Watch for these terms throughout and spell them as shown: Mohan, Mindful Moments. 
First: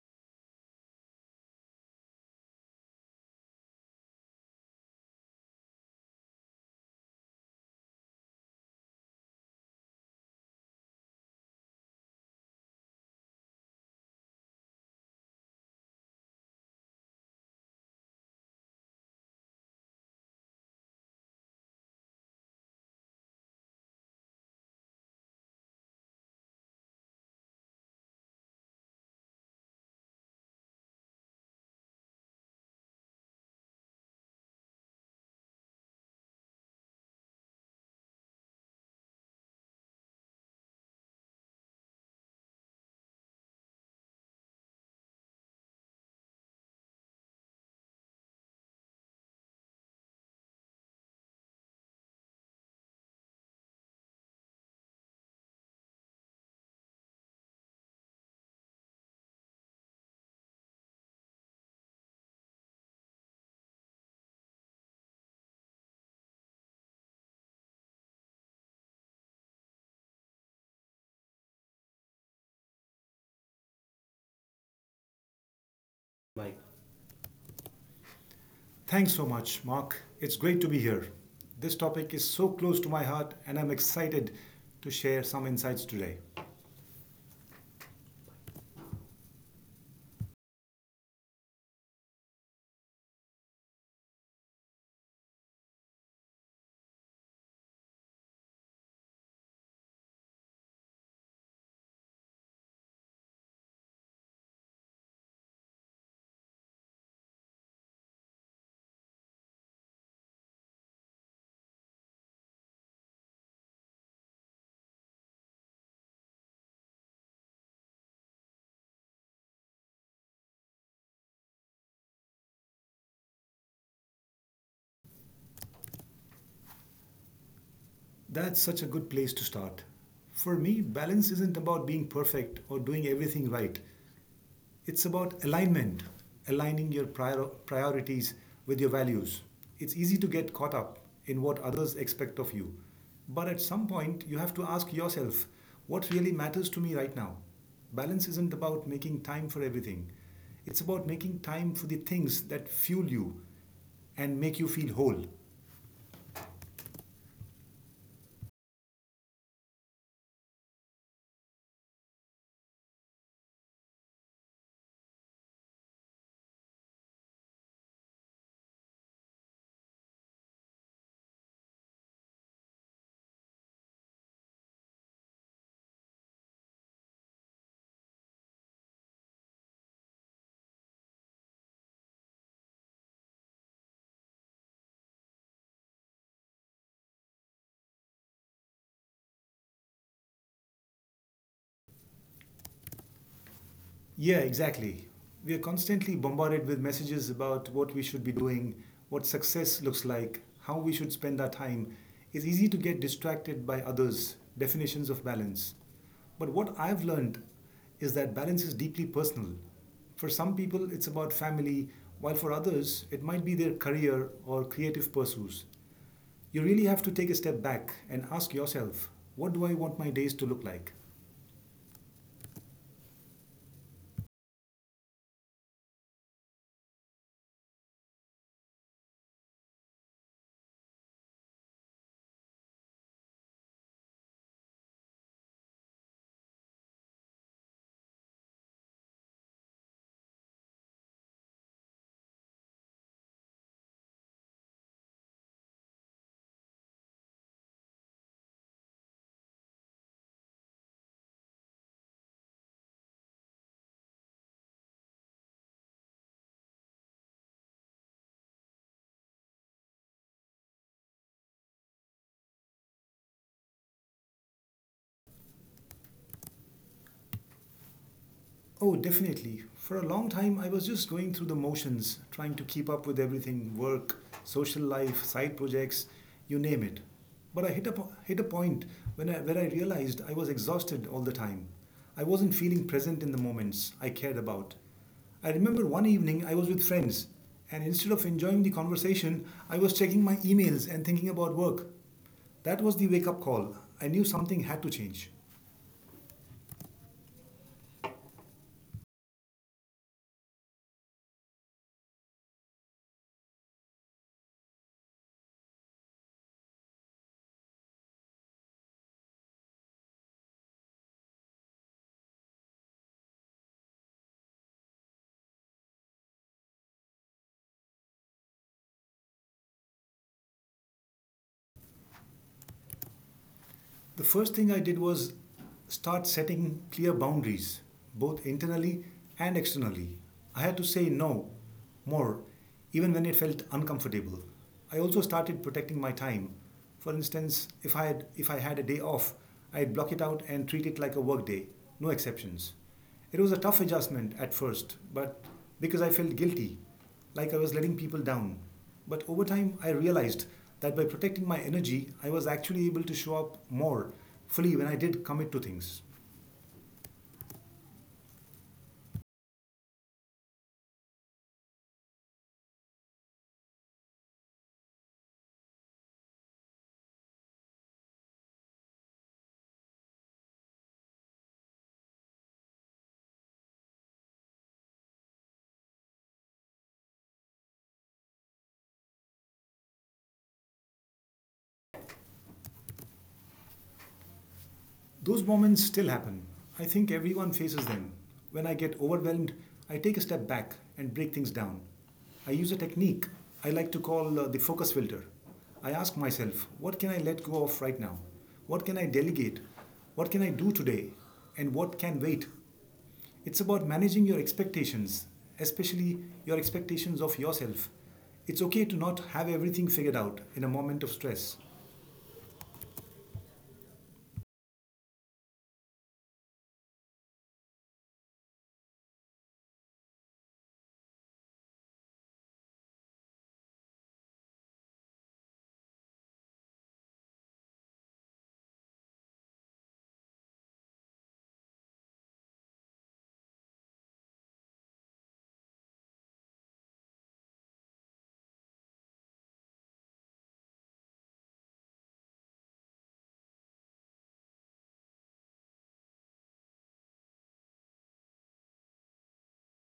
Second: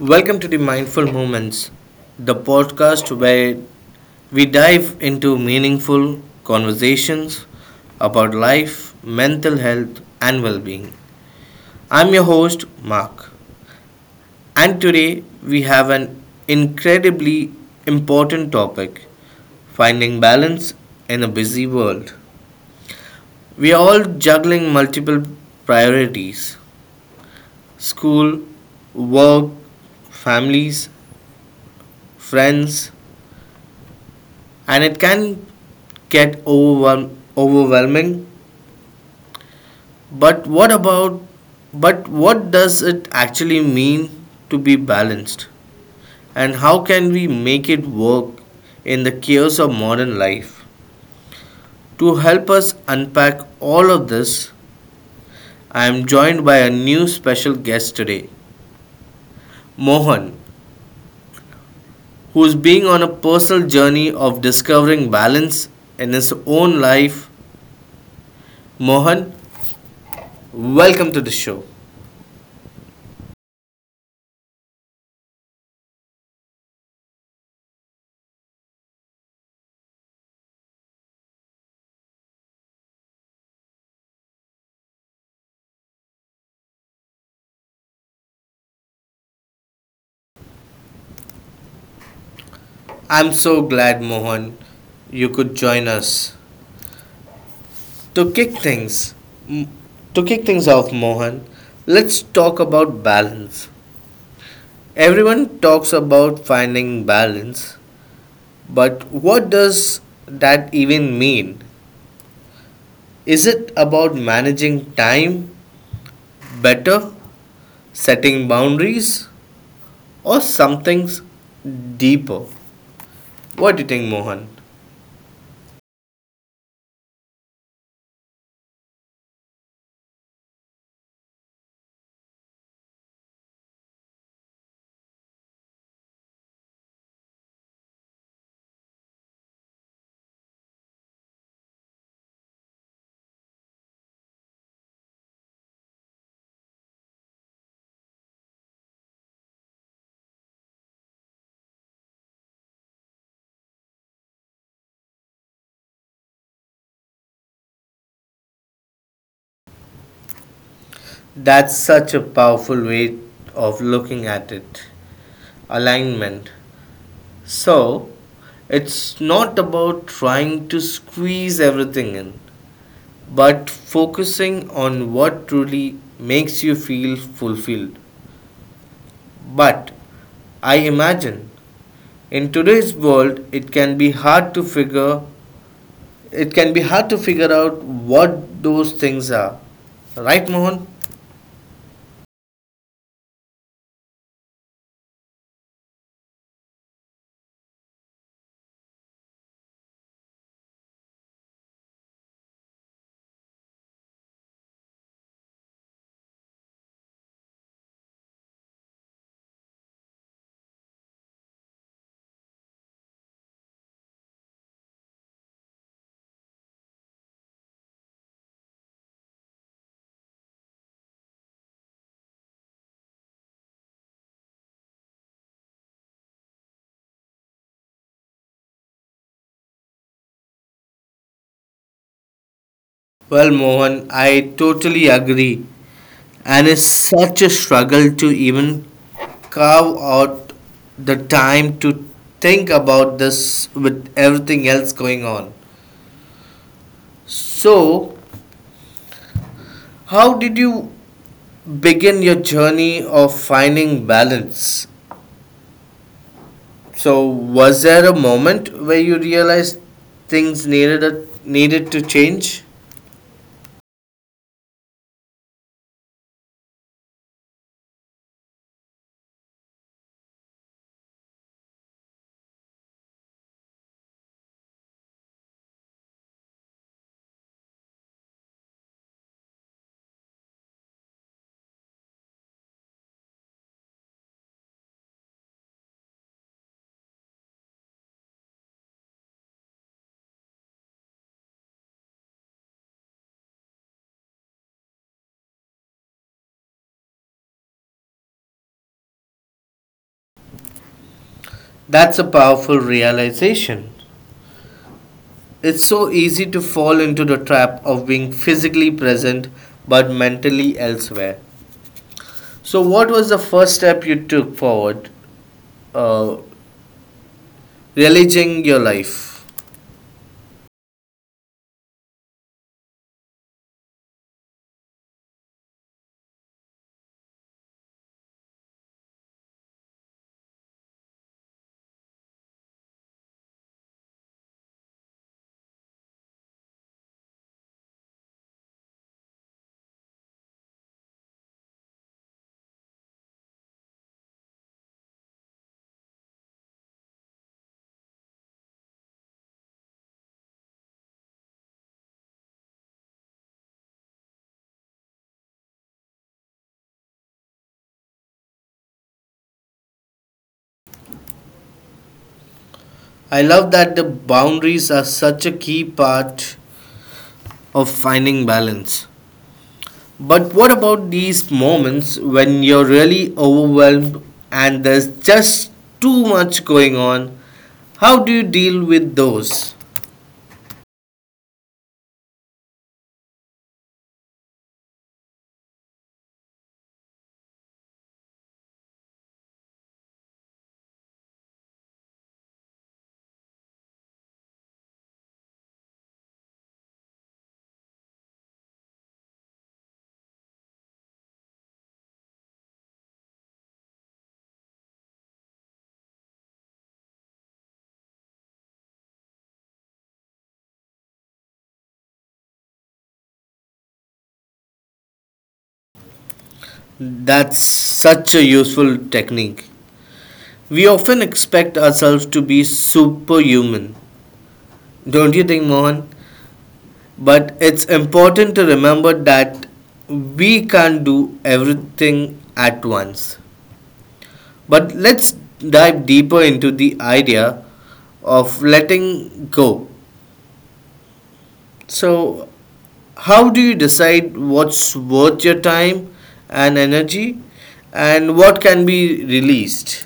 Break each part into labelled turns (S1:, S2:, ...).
S1: Welcome to the Mindful Moments, the podcast where we dive into meaningful conversations about life, mental health, and well being. I'm your host, Mark, and today we have an incredibly important topic, finding balance in a busy world. We are all juggling multiple priorities: school, work, families, friends, and it can get overwhelming, but what about but what does it actually mean to be balanced, and how can we make it work in the chaos of modern life? To help us unpack all of this, I am joined by a new special guest today, Mohan, who is being on a personal journey of discovering balance in his own life. Mohan, welcome to the show.
S2: Mike. Thanks so much, Mark. It's great to be here. This topic is so close to my heart, and I'm excited to share some insights today.
S1: I'm so glad, Mohan, you could join us. To kick things, m- to kick things off, Mohan, let's talk about balance. Everyone talks about finding balance, but what does that even mean? Is it about managing time better, setting boundaries, or something deeper? What do you think, Mohan?
S2: That's such a good place to start. For me, balance isn't about being perfect or doing everything right. It's about alignment, aligning your priorities with your values. It's easy to get caught up in what others expect of you. But at some point, you have to ask yourself, what really matters to me right now? Balance isn't about making time for everything, it's about making time for the things that fuel you and make you feel whole.
S1: That's such a powerful way of looking at it. Alignment. So, it's not about trying to squeeze everything in, but focusing on what truly makes you feel fulfilled. But I imagine in today's world it can be hard to figure out what those things are. Right, Mohan?
S2: Yeah, exactly. We are constantly bombarded with messages about what we should be doing, what success looks like, how we should spend our time. It's easy to get distracted by others' definitions of balance. But what I've learned is that balance is deeply personal. For some people, it's about family, while for others, it might be their career or creative pursuits. You really have to take a step back and ask yourself, what do I want my days to look like?
S1: Well, Mohan, I totally agree. And it's such a struggle to even carve out the time to think about this with everything else going on. So, how did you begin your journey of finding balance? So, was there a moment where you realized things needed to change?
S2: Oh, definitely. For a long time, I was just going through the motions, trying to keep up with everything: work, social life, side projects, you name it. But I hit a point where I realized I was exhausted all the time. I wasn't feeling present in the moments I cared about. I remember one evening I was with friends, and instead of enjoying the conversation, I was checking my emails and thinking about work. That was the wake up call. I knew something had to change.
S1: That's a powerful realization. It's so easy to fall into the trap of being physically present but mentally elsewhere. So, what was the first step you took forward? Uh, Realizing your life.
S2: The first thing I did was start setting clear boundaries, both internally and externally. I had to say no more, even when it felt uncomfortable. I also started protecting my time. For instance, if I had a day off, I'd block it out and treat it like a work day, no exceptions. It was a tough adjustment at first, but because I felt guilty, like I was letting people down. But over time, I realized that by protecting my energy, I was actually able to show up more fully when I did commit to things.
S1: I love that, the boundaries are such a key part of finding balance. But what about these moments when you're really overwhelmed and there's just too much going on? How do you deal with those?
S2: Those moments still happen. I think everyone faces them. When I get overwhelmed, I take a step back and break things down. I use a technique I like to call the focus filter. I ask myself, what can I let go of right now? What can I delegate? What can I do today? And what can wait? It's about managing your expectations, especially your expectations of yourself. It's okay to not have everything figured out in a moment of stress.
S1: That's such a useful technique. We often expect ourselves to be superhuman, don't you think, Mohan? But it's important to remember that we can't do everything at once. But let's dive deeper into the idea of letting go. So, how do you decide what's worth your time and energy and what can be released?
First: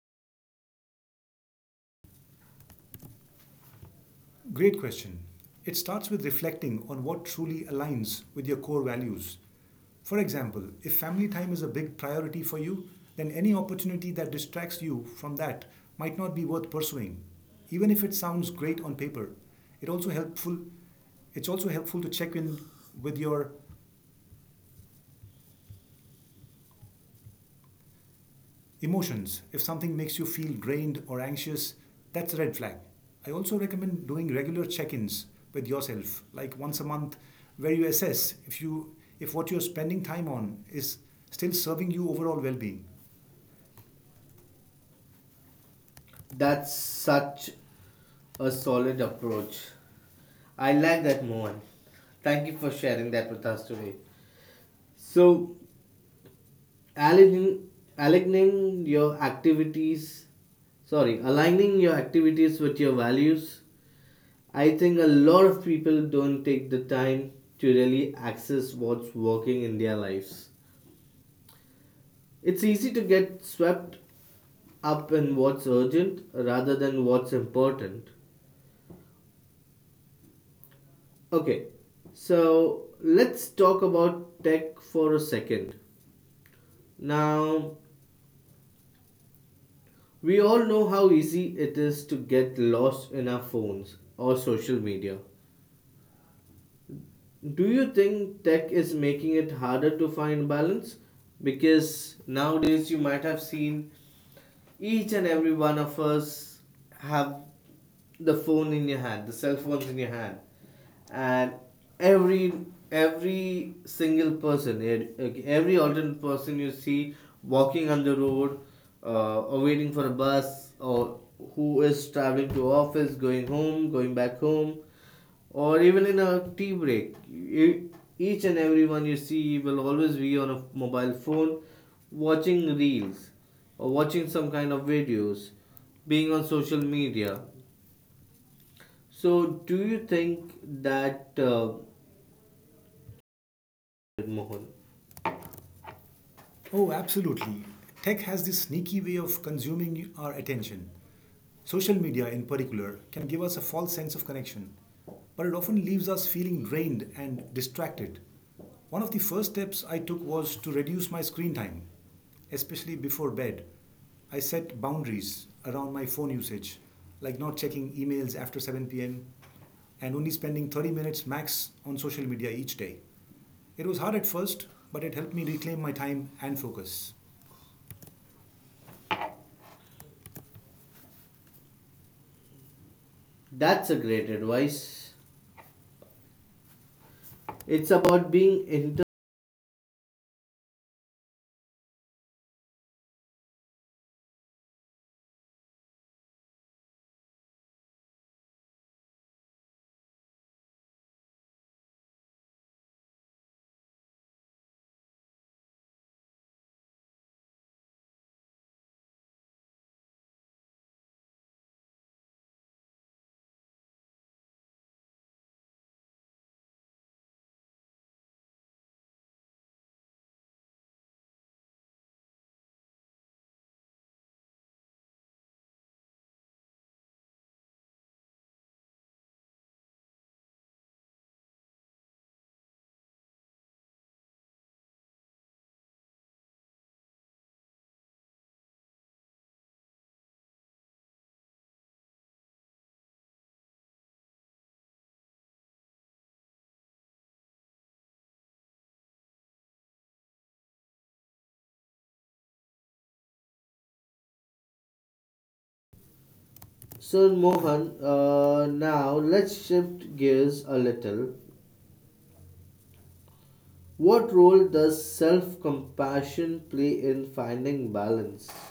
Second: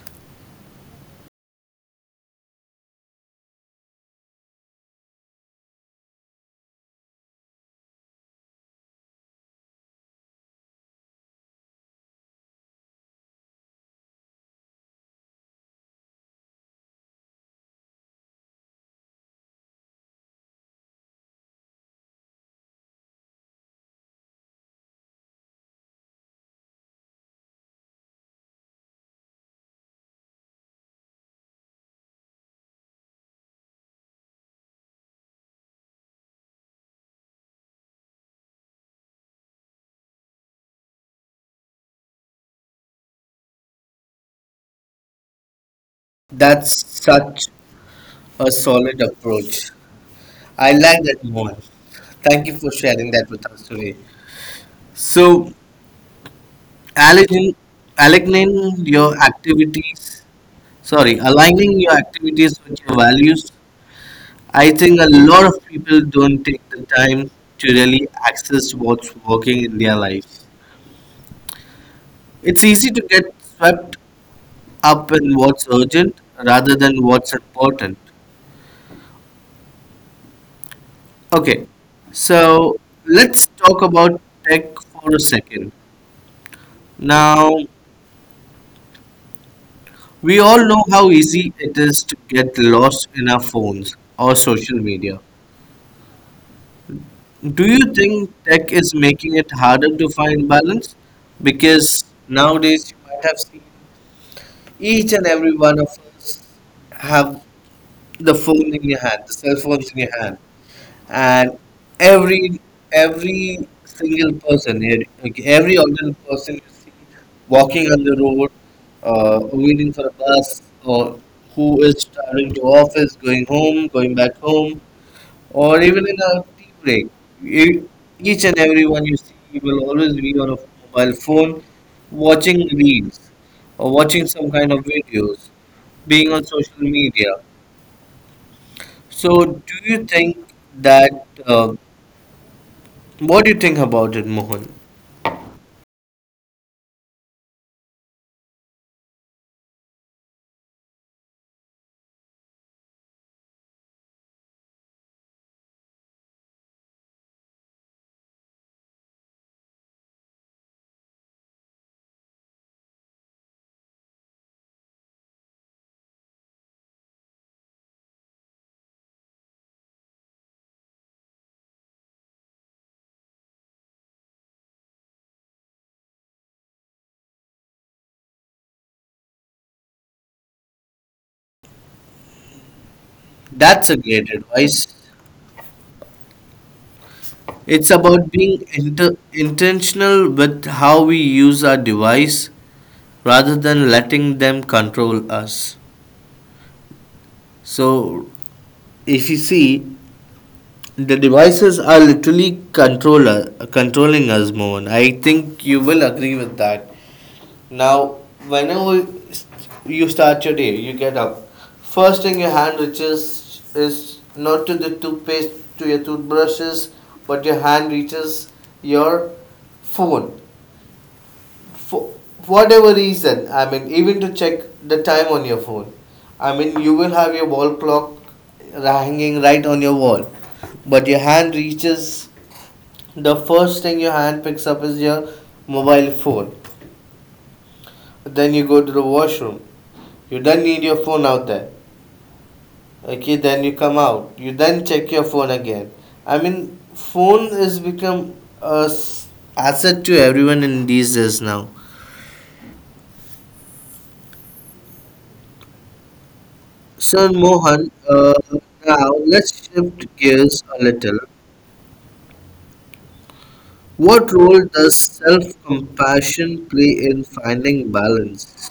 S2: Great question. It starts with reflecting on what truly aligns with your core values. For example, if family time is a big priority for you, then any opportunity that distracts you from that might not be worth pursuing. Even if it sounds great on paper, it also helpful it's also helpful to check in with your emotions. If something makes you feel drained or anxious, that's a red flag. I also recommend doing regular check-ins with yourself, like once a month, where you assess if what you're spending time on is still serving you overall well-being. That's
S1: That's such
S2: such
S1: a
S2: a
S1: solid
S2: solid approach.
S1: approach. I
S2: I
S1: like
S2: like
S1: that
S2: that,
S1: more.
S2: Mohan.
S1: Thank
S2: Thank you
S1: you for
S2: for
S1: sharing
S2: sharing
S1: that
S2: that
S1: with
S2: with us
S1: us today.
S2: today.
S1: So,
S2: So,
S1: aligning,
S2: aligning
S1: aligning
S2: aligning your
S1: your activities,
S2: activities, sorry, aligning
S1: aligning your
S2: your activities
S1: activities
S2: with
S1: with
S2: your
S1: your
S2: values.
S1: values.
S2: I
S1: I
S2: think
S1: think a
S2: a
S1: lot
S2: lot
S1: of
S2: of people
S1: people don't
S2: don't
S1: take
S2: take
S1: the
S2: the
S1: time
S2: time
S1: to
S2: to really
S1: really
S2: access
S1: access what's
S2: what's working
S1: working
S2: in
S1: in their
S2: their lives.
S1: lives. It's
S2: It's
S1: easy
S2: easy
S1: to
S2: to
S1: get
S2: get
S1: swept
S2: swept
S1: up
S2: up
S1: in
S2: in what's
S1: what's urgent
S2: urgent
S1: rather
S2: rather
S1: than
S2: than what's
S1: what's important.
S2: important. Okay,
S1: Okay, so
S2: so
S1: let's
S2: let's
S1: talk
S2: talk
S1: about
S2: about
S1: tech
S2: tech
S1: for
S2: for
S1: a
S2: a
S1: second.
S2: second.
S1: Now,
S2: Now, we
S1: we all
S2: all
S1: know
S2: know how
S1: how easy
S2: easy it
S1: it is
S2: is to
S1: to
S2: get
S1: get lost
S2: lost in
S1: in our
S2: our
S1: phones
S2: phones
S1: or
S2: or social
S1: social
S2: media.
S1: media. Do
S2: Do
S1: you
S2: you
S1: think
S2: think
S1: tech
S2: tech
S1: is
S2: is making
S1: making it
S2: it harder
S1: harder to
S2: to
S1: find
S2: find
S1: balance?
S2: balance?
S1: Because
S2: Because
S1: nowadays
S2: nowadays
S1: you
S2: you
S1: might
S2: might
S1: have
S2: have
S1: seen
S2: seen
S1: each
S2: each
S1: and
S2: and
S1: every
S2: every
S1: one
S2: one
S1: of
S2: of
S1: us
S2: us have
S1: have the
S2: the phone
S1: phone in
S2: in
S1: your
S2: your
S1: hand,
S2: hand,
S1: the
S2: the
S1: cell
S2: cell phones
S1: phones in
S2: in your
S1: your hand.
S2: hand, and
S1: And
S2: every
S1: every every
S2: every
S1: single
S2: single
S1: person,
S2: person,
S1: like every
S2: every
S1: ordinary
S2: alternate
S1: person
S2: person
S1: you
S2: you
S1: see
S2: see
S1: walking
S2: walking
S1: on
S2: on
S1: the
S2: the
S1: road,
S2: road, or
S1: waiting
S2: waiting
S1: for
S2: for a
S1: a bus,
S2: bus,
S1: or
S2: or
S1: who
S2: who
S1: is
S2: is traveling
S1: traveling to
S2: to office,
S1: office, going
S2: going
S1: home,
S2: home, going
S1: going back
S2: back home,
S1: home, or
S2: or
S1: even
S2: even
S1: in
S2: in
S1: a
S2: a
S1: tea
S2: tea
S1: break,
S2: break.
S1: e- each
S2: Each
S1: and
S2: and
S1: every one
S2: everyone
S1: you
S2: you
S1: see
S2: see
S1: will
S2: will
S1: always
S2: always be
S1: be on
S2: on
S1: a
S2: a mobile
S1: mobile
S2: phone,
S1: phone, watching
S2: watching
S1: reels
S2: reels
S1: or
S2: or
S1: watching
S2: watching
S1: some
S2: some
S1: kind
S2: kind
S1: of
S2: of
S1: videos,
S2: videos,
S1: being
S2: being
S1: on
S2: on
S1: social
S2: social
S1: media.
S2: media.
S1: So,
S2: So,
S1: do
S2: do you
S1: you think
S2: think
S1: that
S2: that,
S1: what do you think about it, Mohan?
S2: Mohan? Oh, absolutely. Tech has this sneaky way of consuming our attention. Social media, in particular, can give us a false sense of connection, but it often leaves us feeling drained and distracted. One of the first steps I took was to reduce my screen time, especially before bed. I set boundaries around my phone usage, like not checking emails after 7 p.m. and only spending 30 minutes max on social media each day. It was hard at first, but it helped me reclaim my time and focus.
S1: That's
S2: That's
S1: a
S2: a
S1: great
S2: great
S1: advice.
S2: advice.
S1: It's
S2: It's
S1: about
S2: about
S1: being
S2: being inter.
S1: intentional with how we use our device rather than letting them control us. So, if you see, the devices are literally controller controlling us, Mohan. I think you will agree with that. Now, whenever you start your day, you get up. First thing your hand reaches is not to the toothpaste, to your toothbrushes, but your hand reaches your phone. For whatever reason, I mean, even to check the time on your phone. I mean, you will have your wall clock hanging right on your wall, but your hand reaches the first thing your hand picks up is your mobile phone. Then you go to the washroom. You then need your phone out there. Okay, then you come out. You then check your phone again. I mean, phone has become a s- asset to everyone in these days now. So
S2: So
S1: Mohan,
S2: Mohan,
S1: now
S2: now
S1: let's
S2: let's
S1: shift
S2: shift
S1: gears
S2: gears a
S1: a little.
S2: little.
S1: What
S2: What
S1: role
S2: role
S1: does
S2: does self-compassion
S1: self-compassion
S2: play
S1: play in
S2: in
S1: finding
S2: finding balance?
S1: balance?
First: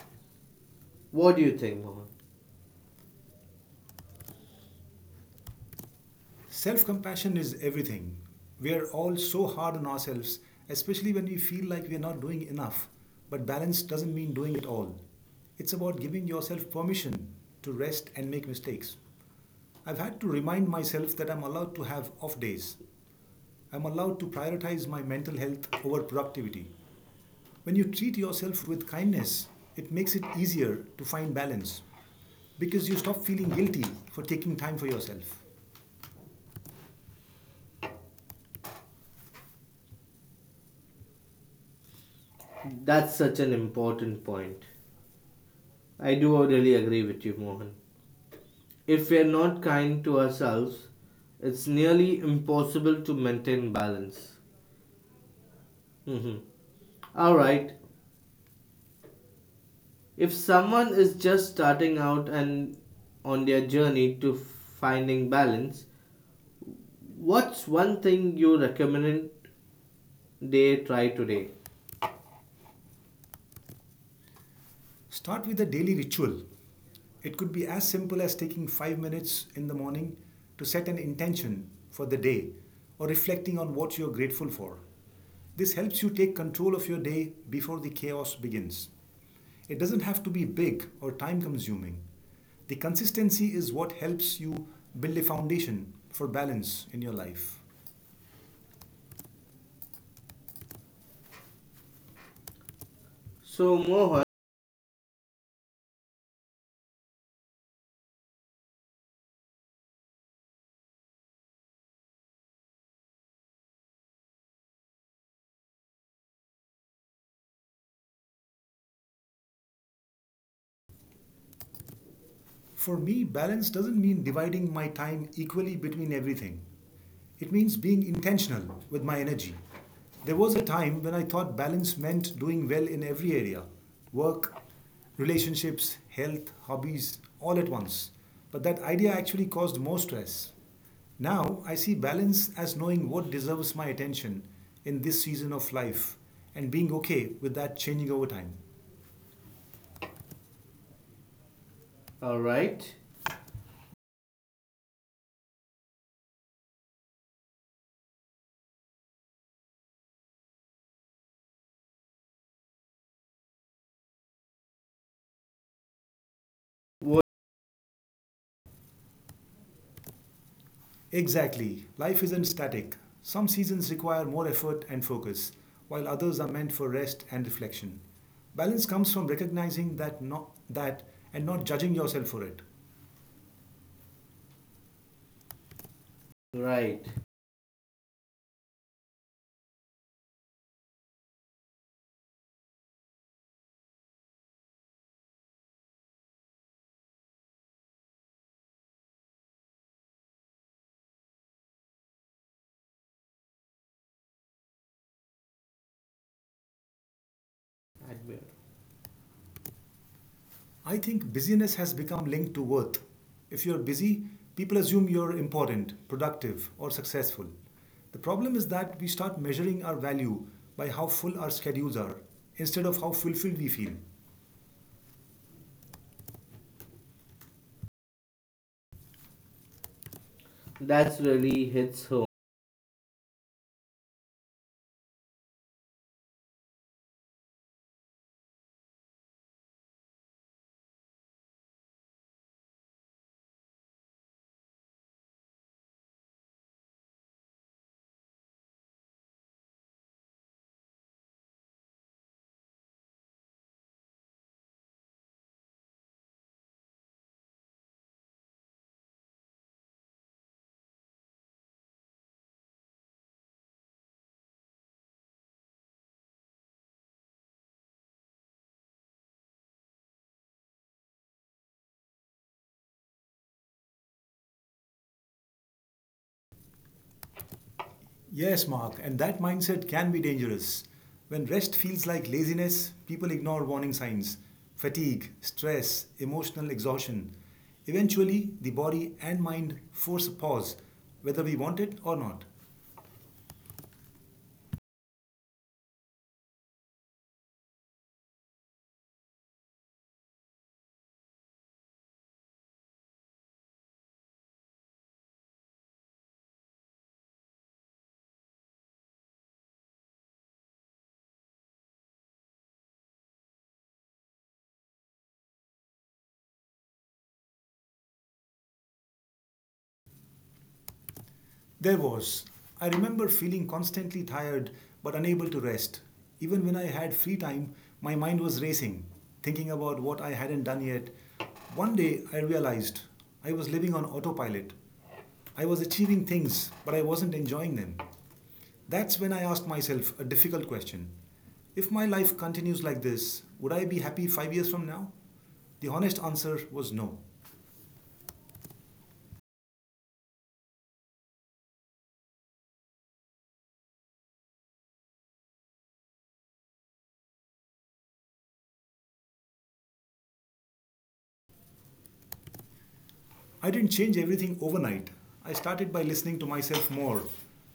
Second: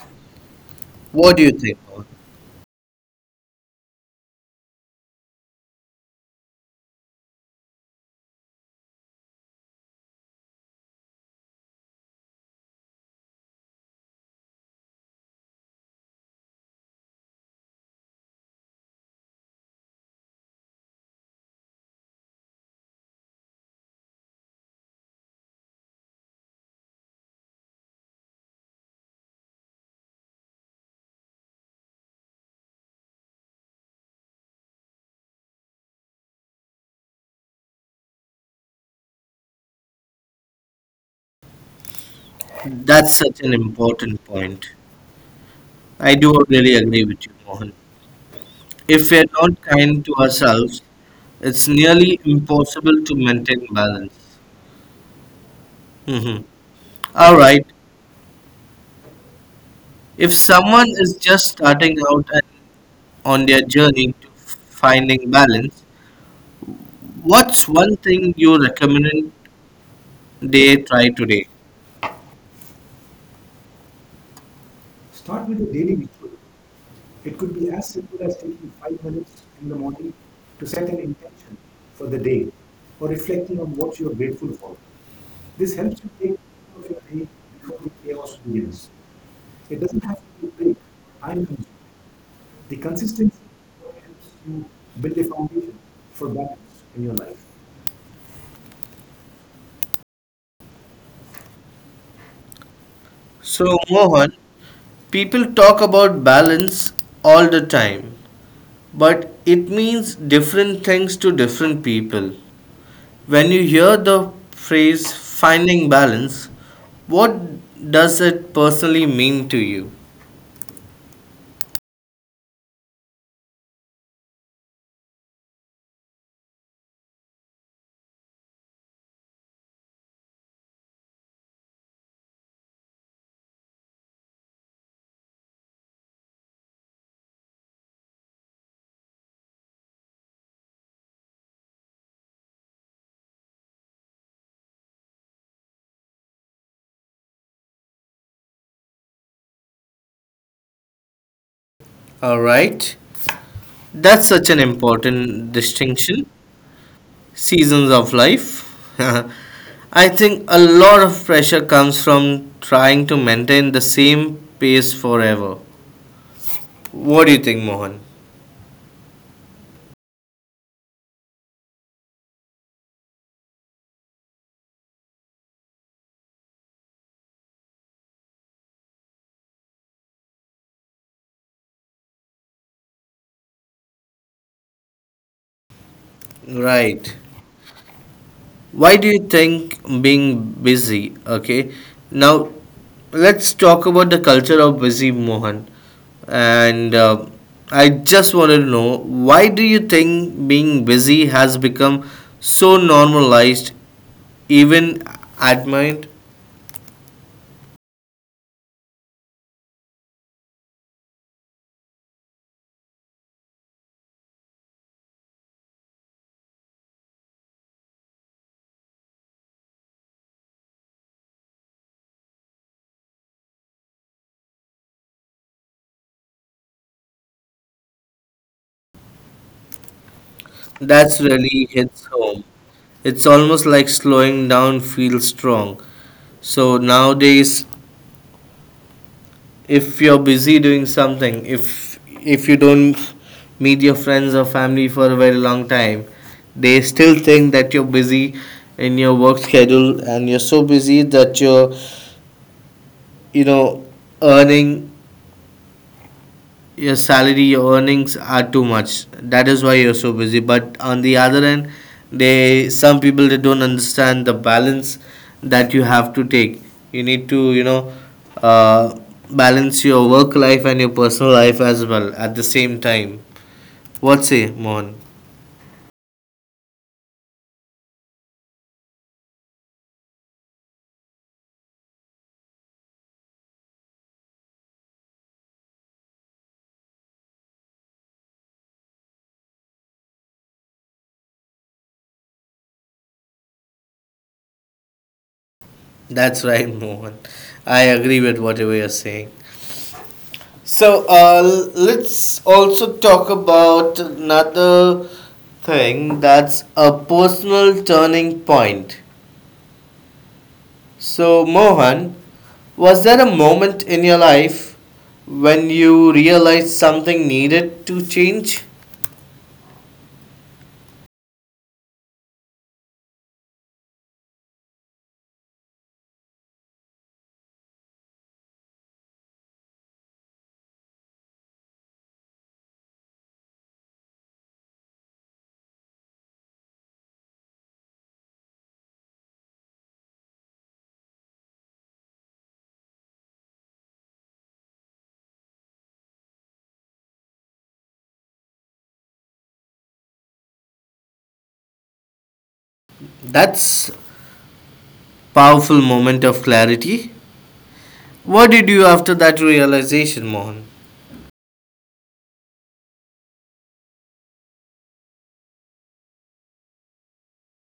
S2: What
S1: What
S2: do
S1: do you
S2: you
S1: think,
S2: think,
S1: Mohan?
S2: Mohan? Self compassion is everything. We are all so hard on ourselves, especially when we feel like we are not doing enough. But balance doesn't mean doing it all. It's about giving yourself permission to rest and make mistakes. I've had to remind myself that I'm allowed to have off days. I'm allowed to prioritize my mental health over productivity. When you treat yourself with kindness, it makes it easier to find balance because you stop feeling guilty for taking time for yourself.
S1: That's
S2: That's such
S1: such
S2: an
S1: an important
S2: important point.
S1: point. I
S2: I
S1: do
S2: do really
S1: really
S2: agree
S1: agree
S2: with
S1: with you,
S2: you, Mohan.
S1: Mohan. If
S2: If
S1: we
S2: we are
S1: are not
S2: not
S1: kind
S2: kind
S1: to
S2: to
S1: ourselves,
S2: ourselves,
S1: it's
S2: it's
S1: nearly
S2: nearly
S1: impossible
S2: impossible
S1: to
S2: to
S1: maintain
S2: maintain
S1: balance.
S2: balance. Mhm.
S1: Hmm.
S2: All
S1: All right,
S2: right.
S1: if
S2: If
S1: someone
S2: someone is
S1: is just
S2: just
S1: starting
S2: starting
S1: out
S2: out
S1: and
S2: and
S1: on
S2: on
S1: their
S2: their
S1: journey
S2: journey
S1: to
S2: to finding
S1: finding balance,
S2: balance,
S1: what's
S2: what's
S1: one
S2: one
S1: thing
S2: thing
S1: you
S2: you
S1: recommend
S2: recommend
S1: they
S2: they
S1: try
S2: try
S1: today?
S2: today? Start with a daily ritual. It could be as simple as taking 5 minutes in the morning to set an intention for the day or reflecting on what you're grateful for. This helps you take control of your day before the chaos begins. It doesn't have to be big or time consuming. The consistency is what helps you build a foundation for balance in your life. So,
S1: So,
S2: Mohan,
S1: Mohan, people talk about balance all the time, but it means different things to different people. When you hear the phrase finding balance, what does it personally mean to you?
S2: for me, balance doesn't mean dividing my time equally between everything. It means being intentional with my energy. There was a time when I thought balance meant doing well in every area: work, relationships, health, hobbies, all at once. But that idea actually caused more stress. Now I see balance as knowing what deserves my attention in this season of life and being okay with that changing over time.
S1: All
S2: All
S1: right,
S2: right.
S1: that's such an important distinction. Seasons of life. I think a lot of pressure comes from trying to maintain the same pace forever. What do you think, Mohan?
S2: Exactly. Life isn't static. Some seasons require more effort and focus, while others are meant for rest and reflection. Balance comes from recognizing that and not judging yourself for it. Right,
S1: Right. Why do you think being busy? Okay, now let's talk about the culture of busy, Mohan. And I just wanted to know, why do you think being busy has become so normalized, even at mind?
S2: Admir. I think busyness has become linked to worth. If you're busy, people assume you're important, productive, or successful. The problem is that we start measuring our value by how full our schedules are instead of how fulfilled we feel. That's
S1: That's
S2: really
S1: really
S2: hits
S1: hits
S2: home.
S1: home. It's almost like slowing down feels strong. So nowadays, if you're busy doing something if you don't meet your friends or family for a very long time, they still think that you're busy in your work schedule and you're so busy that you're, you know, earning your salary, your earnings are too much, that is why you're so busy. But on the other end, they some people, they don't understand the balance that you have to take. You need to, you know, uh, balance your work life and your personal life as well at the same time. What say, Mohan?
S2: Yes, Mark, and that mindset can be dangerous. When rest feels like laziness, people ignore warning signs: fatigue, stress, emotional exhaustion. Eventually, the body and mind force a pause, whether we want it or not.
S1: That's right. Mohan, I agree with whatever you're saying. So let's also talk about another thing, that's a personal turning point. So, Mohan, was there a moment in your life when you realized something needed to change?
S2: There was. I remember feeling constantly tired but unable to rest. Even when I had free time, my mind was racing, thinking about what I hadn't done yet. One day I realized I was living on autopilot. I was achieving things, but I wasn't enjoying them. That's when I asked myself a difficult question. If my life continues like this, would I be happy 5 years from now? The honest answer was no.
S1: That's powerful moment of clarity. What did you after that realization, Mohan?
S2: I didn't change everything overnight. I started by listening to myself more,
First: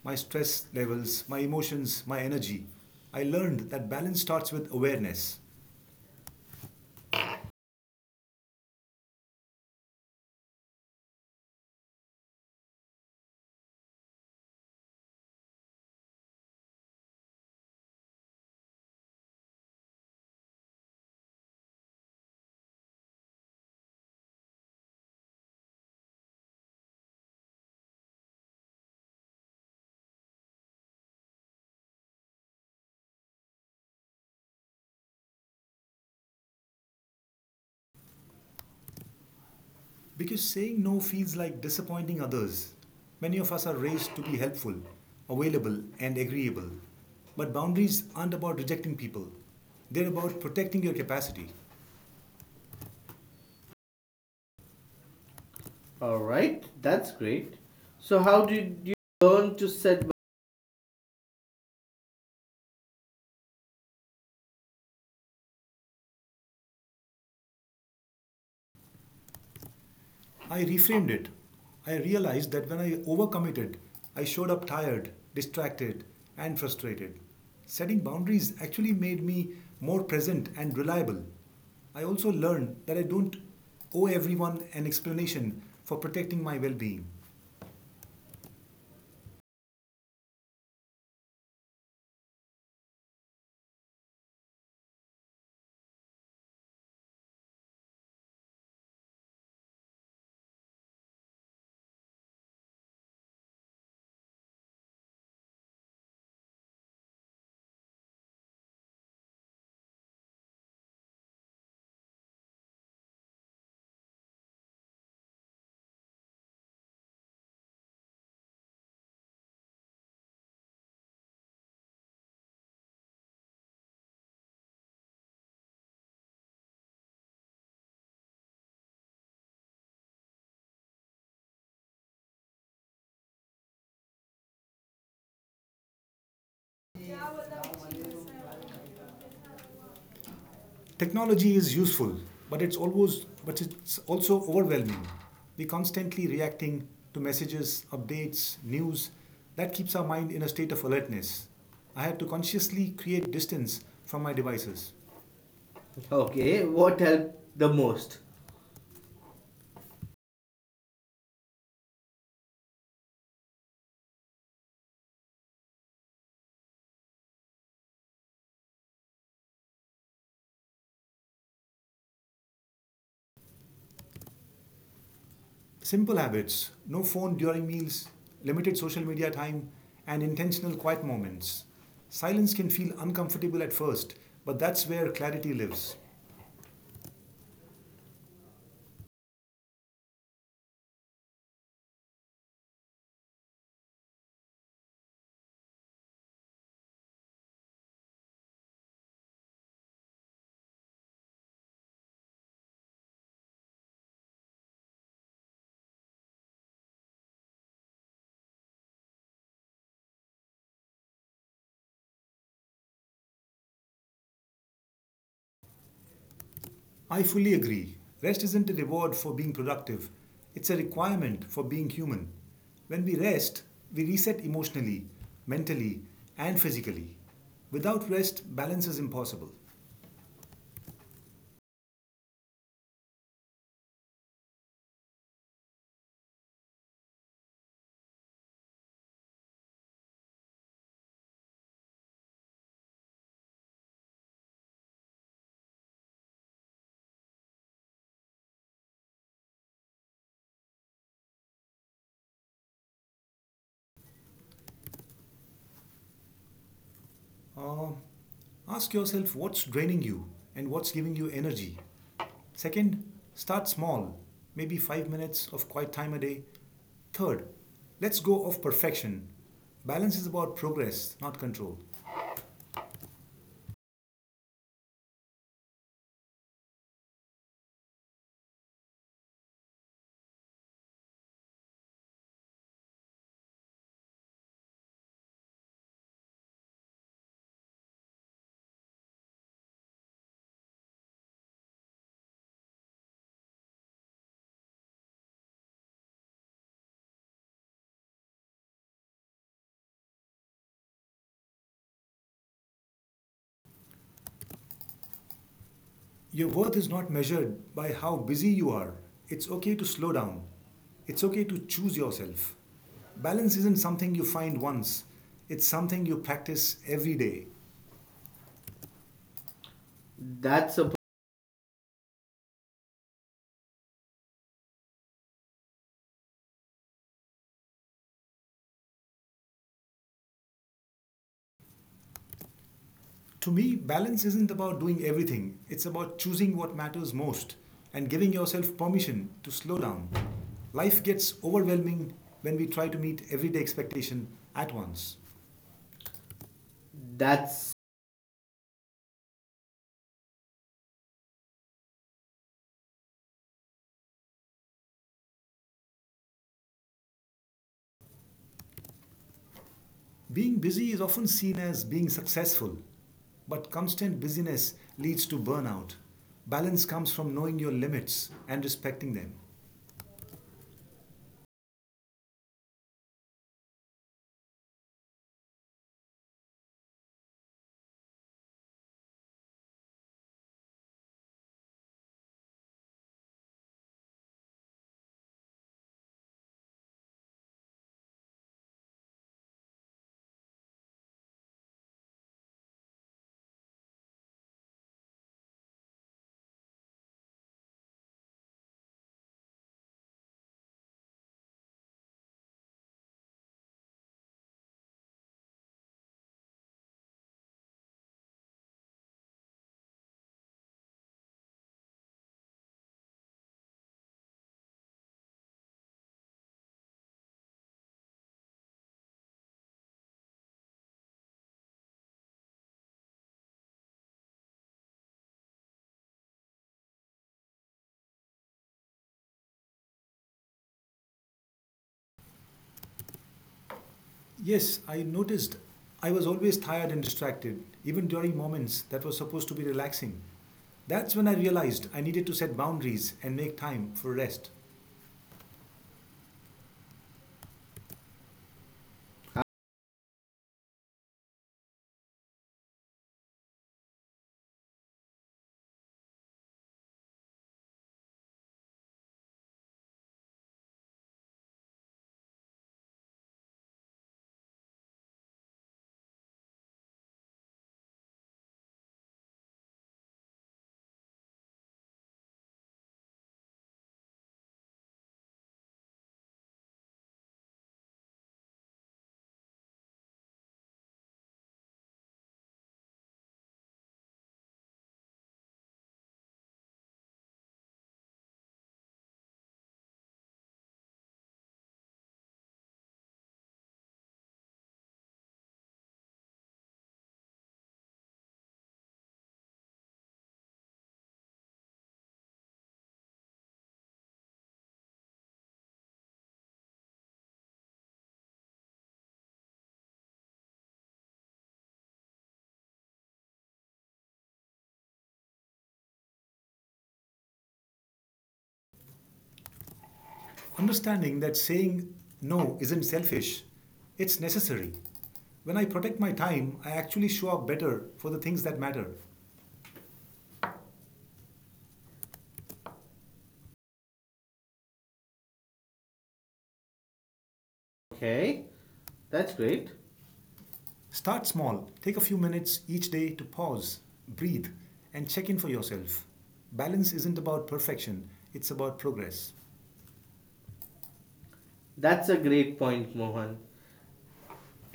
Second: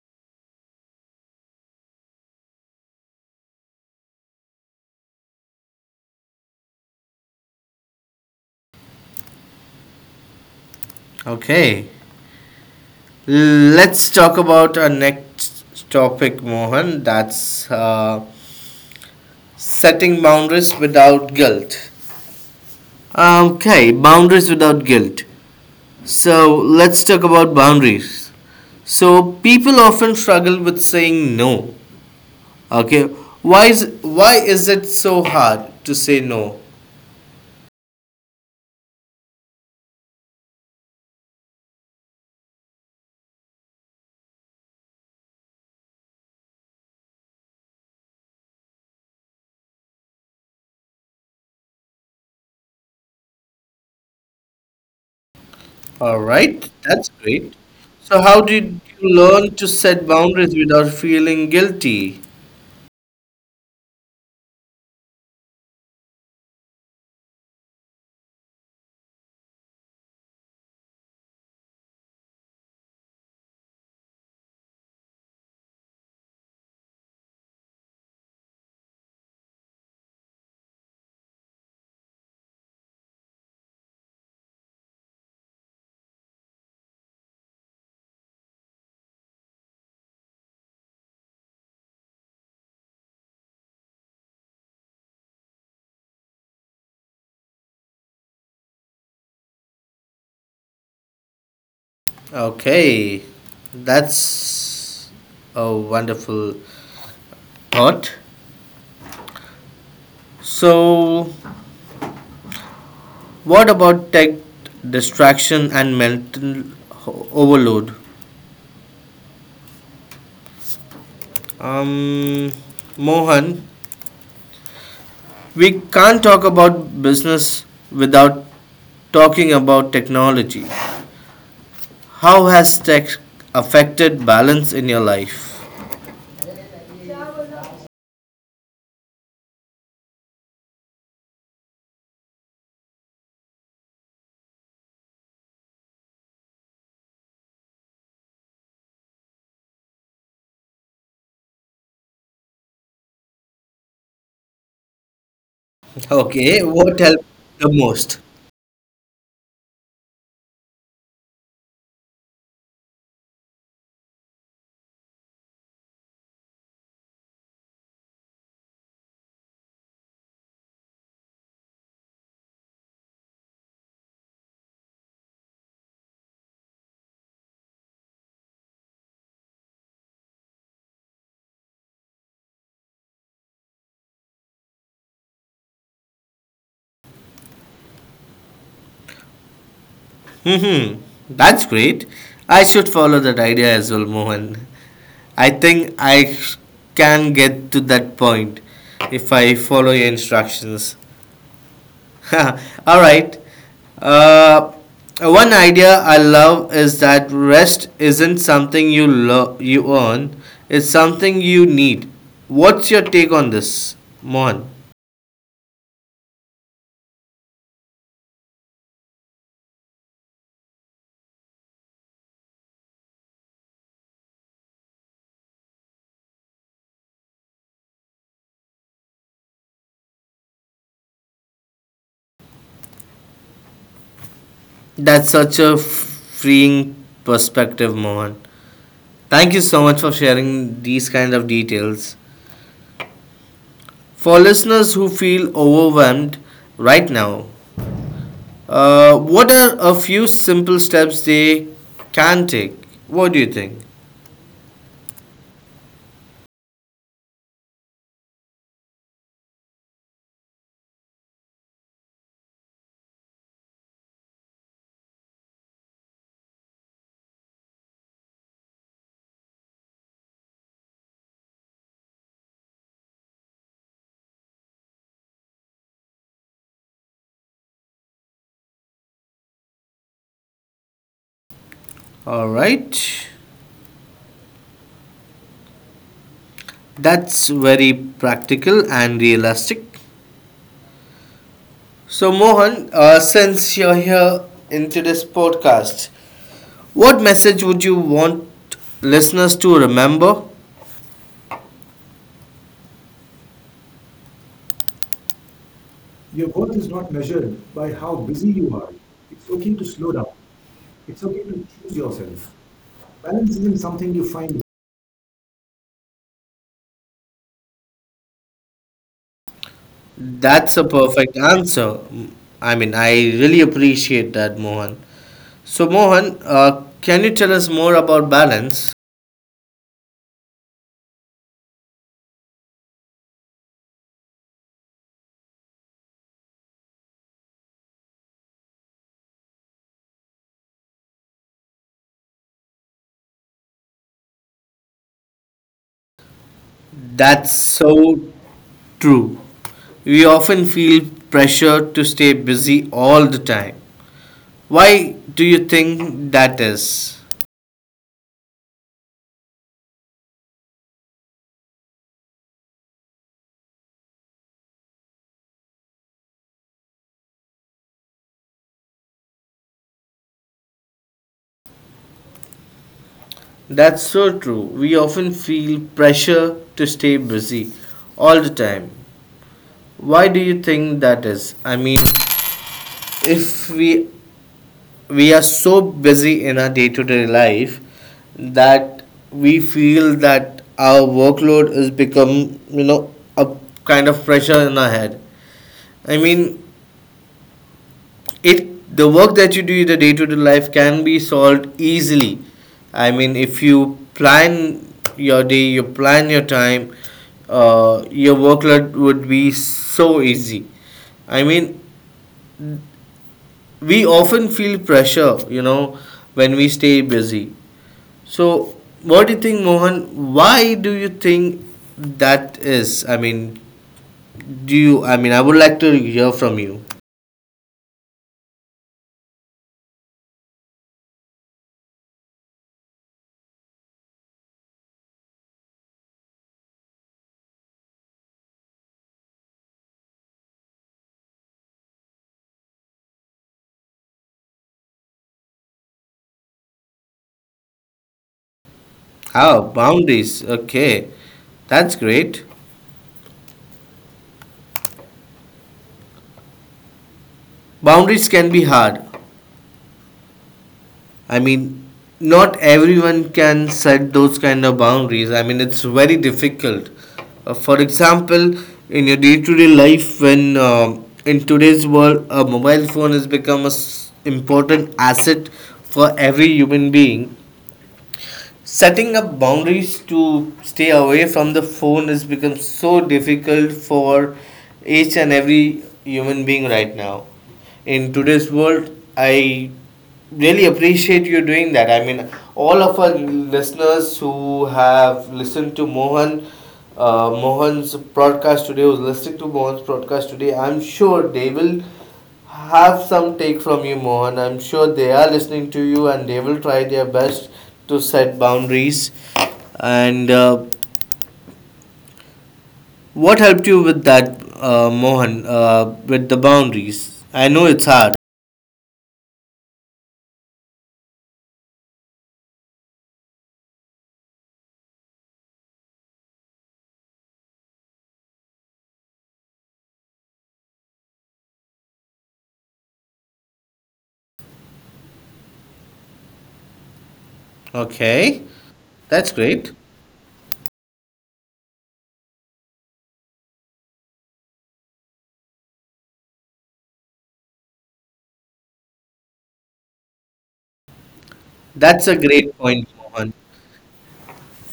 S2: my stress levels, my emotions, my energy. I learned that balance starts with awareness.
S1: Okay, let's talk about our next topic, Mohan. That's setting boundaries without guilt. Okay, boundaries without guilt. So let's talk about boundaries. So people often struggle with saying no. Okay, why is it so hard to say no?
S2: Because saying no feels like disappointing others. Many of us are raised to be helpful, available, and agreeable. But boundaries aren't about rejecting people, they're about protecting your capacity. All
S1: All
S2: right,
S1: right, that's
S2: that's great.
S1: great.
S2: So,
S1: So how
S2: how did
S1: did
S2: you
S1: you
S2: learn
S1: learn
S2: to
S1: to
S2: set?
S1: set boundaries without feeling guilty?
S2: I reframed it. I realized that when I overcommitted, I showed up tired, distracted, and frustrated. Setting boundaries actually made me more present and reliable. I also learned that I don't owe everyone an explanation for protecting my well being.
S1: Okay, that's a wonderful thought. So, what about tech distraction and mental overload? Um, Mohan, we can't talk about business without talking about technology. How has tech affected balance in your life?
S2: Technology is useful, but it's also overwhelming. We're constantly reacting to messages, updates, news. That keeps our mind in a state of alertness. I had to consciously create distance from my devices.
S1: Okay,
S2: Okay,
S1: what
S2: what
S1: helped
S2: helped the
S1: the
S2: most?
S1: most?
S2: Simple habits: no phone during meals, limited social media time, and intentional quiet moments. Silence can feel uncomfortable at first, but that's where clarity lives.
S1: Hmm. That's great. I should follow that idea as well, Mohan. I think I can get to that point if I follow your instructions. All right. Uh, One idea I love is that rest isn't something you earn; it's something you need. What's your take on this, Mohan?
S2: I fully agree. Rest isn't a reward for being productive, it's a requirement for being human. When we rest, we reset emotionally, mentally, and physically. Without rest, balance is impossible.
S1: That's such a freeing perspective, Mohan. Thank you so much for sharing these kind of details. For listeners who feel overwhelmed right now, what are a few simple steps they can take? What do you think?
S2: Uh, ask yourself what's draining you and what's giving you energy. Second, start small, maybe 5 minutes of quiet time a day. Third, let's go off perfection. Balance is about progress, not control.
S1: All right. That's very practical and realistic. So, Mohan, since you're here in today's podcast, what message would you want listeners to remember?
S2: Your worth is not measured by how busy you are. It's okay to slow down. It's okay to choose yourself. Balance isn't something you find once, it's something you practice every day. That's
S1: That's a
S2: a
S1: perfect answer. I really appreciate that, Mohan. So, Mohan, can you tell us more about balance?
S2: To me, balance isn't about doing everything, it's about choosing what matters most and giving yourself permission to slow down. Life gets overwhelming when we try to meet everyday expectation at once.
S1: That's
S2: That's
S1: so true. We often feel pressure to stay busy all the time. Why do you think that is?
S2: Being busy is often seen as being successful, but constant busyness leads to burnout. Balance comes from knowing your limits and respecting them.
S1: That's so true. We often feel pressure to stay busy all the time. Why do you think that is? I mean, if we are so busy in our day-to-day life that we feel that our workload is become, you know, a kind of pressure in our head. I mean, it the work that you do in the day-to-day life can be solved easily. I mean, if you plan your day, you plan your time, your workload would be so easy. I mean, we often feel pressure, you know, when we stay busy. So what do you think, Mohan? Why do you think that is? I mean, do you, I mean, I would like to hear from you.
S2: Yes, I noticed I was always tired and distracted, even during moments that were supposed to be relaxing. That's when I realized I needed to set boundaries and make time for rest.
S1: Ah, boundaries, okay, that's great. Boundaries can be hard. I mean, not everyone can set those kind of boundaries. I mean, it's very difficult. For example, in your day-to-day life, when in today's world, a mobile phone has become an important asset for every human being. Setting up boundaries to stay away from the phone has become so difficult for each and every human being right now in today's world. I really appreciate you doing that. I mean, all of our listeners who have listened to Mohan, mohan's broadcast today who's listening to Mohan's broadcast today, I'm sure they will have some take from you, Mohan. I'm sure they are listening to you and they will try their best to set boundaries. And what helped you with that, Mohan, with the boundaries? I know it's hard.
S2: Understanding that saying no isn't selfish, it's necessary. When I protect my time, I actually show up better for the things that matter. Okay,
S1: Okay,
S2: that's
S1: that's
S2: great.
S1: great.
S2: Start small. Take a few minutes each day to pause, breathe, and check in for yourself. Balance isn't about perfection, it's about progress. That's
S1: That's
S2: a
S1: a great
S2: great
S1: point,
S2: point,
S1: Mohan.
S2: Mohan.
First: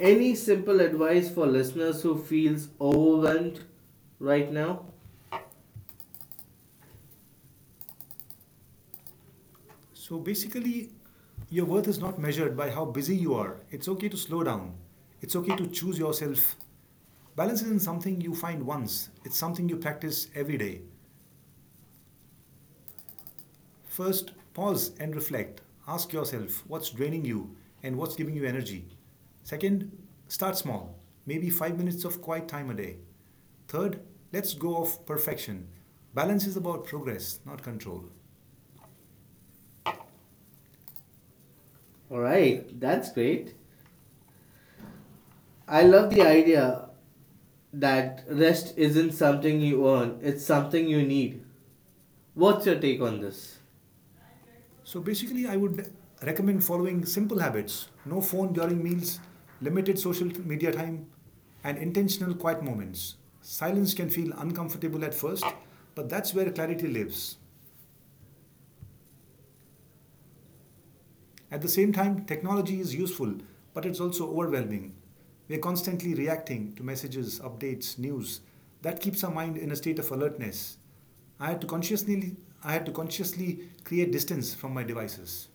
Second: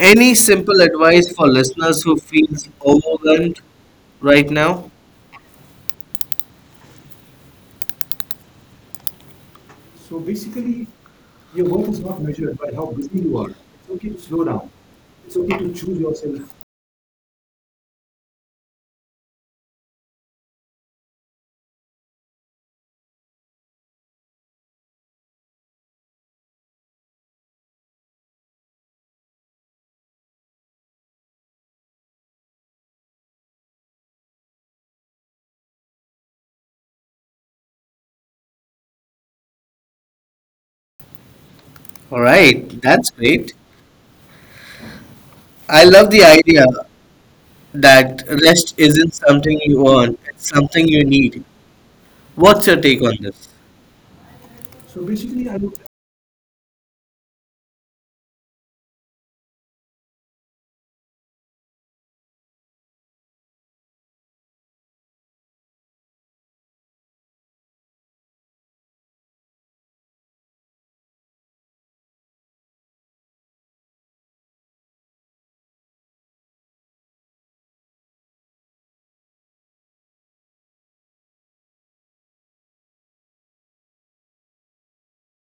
S2: Any simple
S1: simple
S2: advice
S1: advice
S2: for
S1: for
S2: listeners
S1: listeners who
S2: who
S1: feels
S2: feels overwhelmed
S1: overwhelmed right
S2: right now?
S1: now?
S2: So basically, your worth is not measured by how busy you are. It's okay to slow down. It's okay to choose yourself. Balance isn't something you find once, it's something you practice every day. First, pause and reflect. Ask yourself what's draining you and what's giving you energy. Second, start small, maybe 5 minutes of quiet time a day. Third, let's go off perfection. Balance is about progress, not control. All
S1: All
S2: right,
S1: right, that's
S2: that's
S1: great.
S2: great. I
S1: I love
S2: love the
S1: the idea
S2: idea
S1: that
S2: that
S1: rest
S2: rest isn't
S1: isn't something
S2: something
S1: you
S2: you
S1: earn,
S2: earn, it's
S1: it's something
S2: something
S1: you
S2: you
S1: need.
S2: need.
S1: What's
S2: What's
S1: your
S2: your
S1: take
S2: take
S1: on
S2: on
S1: this?
S2: this? So basically, I would recommend following simple habits, no phone during meals, limited social media time, and intentional quiet moments. Silence can feel uncomfortable at first, but that's where clarity lives. At the same time, technology is useful, but it's also overwhelming. We're constantly reacting to messages, updates, news. That keeps our mind in a state of alertness. I had to consciously I had to consciously create distance from my devices.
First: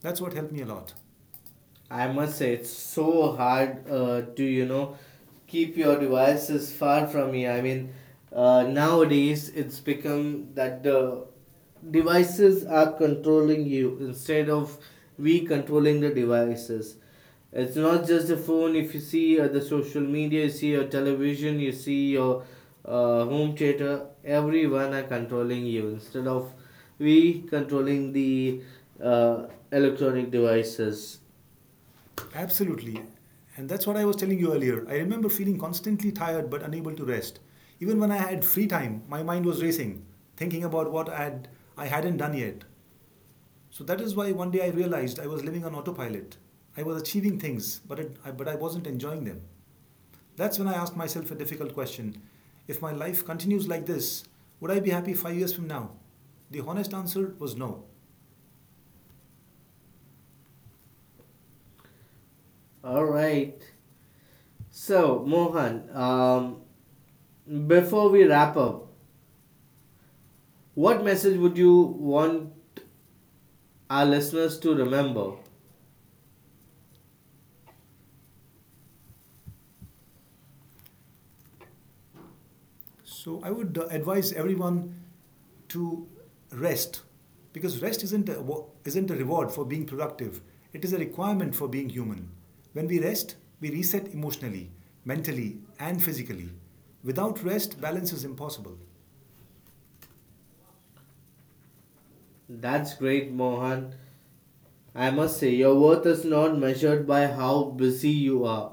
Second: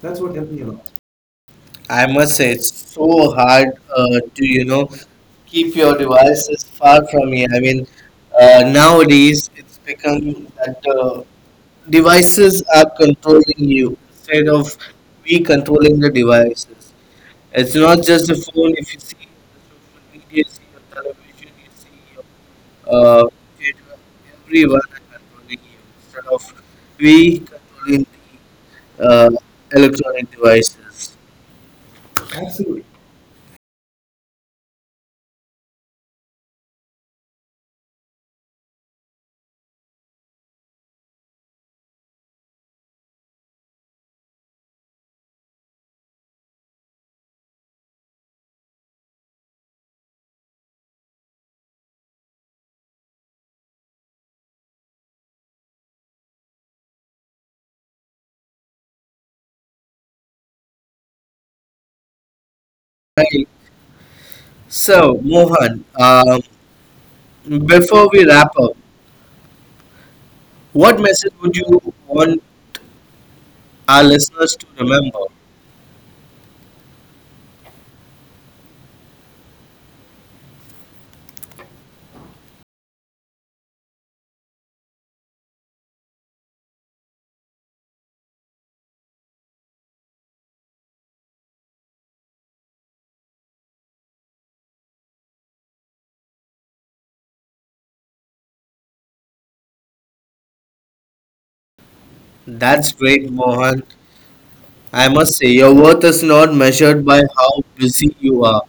S2: That's what helped me a lot.
S1: I
S2: I
S1: must
S2: must
S1: say,
S2: say, it's
S1: it's so
S2: so
S1: hard
S2: hard to,
S1: to,
S2: you
S1: you know,
S2: know,
S1: keep
S2: keep
S1: your
S2: your
S1: devices
S2: devices far
S1: far from
S2: from
S1: you.
S2: me.
S1: I
S2: I
S1: mean,
S2: mean, nowadays
S1: nowadays it's
S2: it's
S1: become
S2: become
S1: that
S2: that the
S1: devices
S2: devices
S1: are
S2: are
S1: controlling
S2: controlling
S1: you
S2: you
S1: instead
S2: instead
S1: of
S2: of
S1: we
S2: we
S1: controlling
S2: controlling the
S1: the devices.
S2: devices.
S1: It's
S2: It's
S1: not
S2: not
S1: just
S2: just
S1: the
S2: the
S1: phone,
S2: phone,
S1: if
S2: if
S1: you
S2: you see the social media, you see your
S1: see
S2: television, you see your
S1: uh,
S2: home theater,
S1: everyone,
S2: everyone are controlling you
S1: instead
S2: instead of
S1: of we
S2: we
S1: controlling
S2: controlling the
S1: the
S2: uh, electronic
S1: electronic devices.
S2: devices. Absolutely. And that's what I was telling you earlier. I remember feeling constantly tired but unable to rest. Even when I had free time, my mind was racing, thinking about what I hadn't done yet. So that is why one day I realized I was living on autopilot. I was achieving things, but I wasn't enjoying them. That's when I asked myself a difficult question. If my life continues like this, would I be happy 5 years from now? The honest answer was no. All
S1: Right.
S2: right.
S1: So,
S2: So,
S1: Mohan,
S2: Mohan, before
S1: before
S2: we
S1: we wrap
S2: wrap
S1: up,
S2: up,
S1: what
S2: what
S1: message
S2: message would
S1: would you
S2: you
S1: want
S2: want
S1: our
S2: our
S1: listeners
S2: listeners
S1: to
S2: to
S1: remember?
S2: remember? So I would advise everyone to rest because rest isn't a reward for being productive. It is a requirement for being human. When we rest, we reset emotionally, mentally, and physically. Without rest, balance is impossible. That's
S1: That's
S2: great,
S1: great, Mohan.
S2: Mohan. I
S1: I
S2: must
S1: must say,
S2: say,
S1: your
S2: your worth
S1: worth
S2: is
S1: is
S2: not
S1: not
S2: measured
S1: measured by
S2: by how
S1: how
S2: busy
S1: busy
S2: you
S1: you are.
S2: are.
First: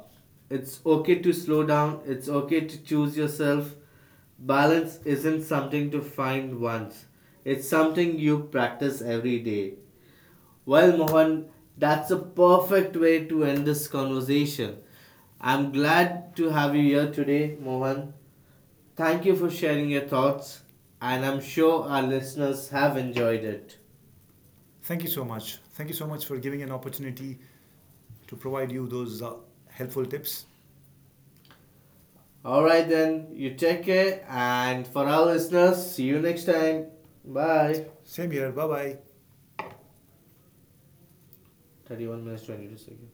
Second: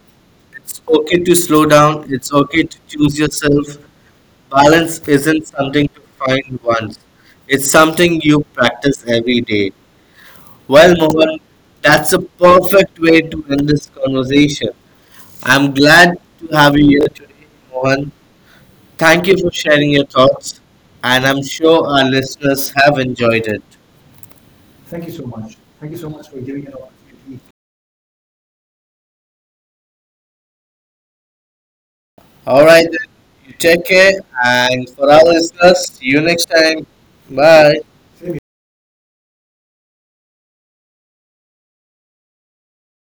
S2: It's
S1: It's
S2: okay
S1: okay
S2: to
S1: to
S2: slow
S1: slow
S2: down,
S1: down,
S2: it's
S1: it's
S2: okay
S1: okay to
S2: to choose
S1: choose
S2: yourself.
S1: yourself.
S2: Balance
S1: Balance
S2: isn't
S1: isn't
S2: something
S1: something
S2: to
S1: to
S2: find
S1: find once,
S2: once, it's
S1: it's
S2: something
S1: something
S2: you
S1: you
S2: practice
S1: practice
S2: every
S1: every
S2: day.
S1: day. Well,
S2: Well,
S1: Mohan,
S2: Mohan, that's
S1: that's
S2: a
S1: a
S2: perfect
S1: perfect way
S2: way to
S1: to
S2: end
S1: end
S2: this
S1: this conversation.
S2: conversation. I'm
S1: I'm glad
S2: glad
S1: to
S2: to have
S1: have
S2: you
S1: you
S2: here
S1: here today,
S2: today, Mohan.
S1: Mohan.
S2: Thank
S1: Thank
S2: you
S1: you
S2: for
S1: for
S2: sharing
S1: sharing
S2: your
S1: your
S2: thoughts,
S1: thoughts, and
S2: and I'm
S1: I'm
S2: sure
S1: sure
S2: our
S1: our
S2: listeners
S1: listeners have
S2: have enjoyed
S1: enjoyed it.
S2: it. Thank you so much. Thank you so much for giving an opportunity to provide you those helpful tips.
S1: All
S2: All
S1: right,
S2: right,
S1: then,
S2: then
S1: you
S2: you
S1: take
S2: take
S1: care,
S2: care,
S1: and
S2: and for
S1: for our
S2: our
S1: listeners,
S2: listeners, see
S1: see you
S2: you
S1: next
S2: next
S1: time.
S2: time.
S1: Bye.
S2: Bye. Same here. Bye bye. 31 minutes 22 seconds.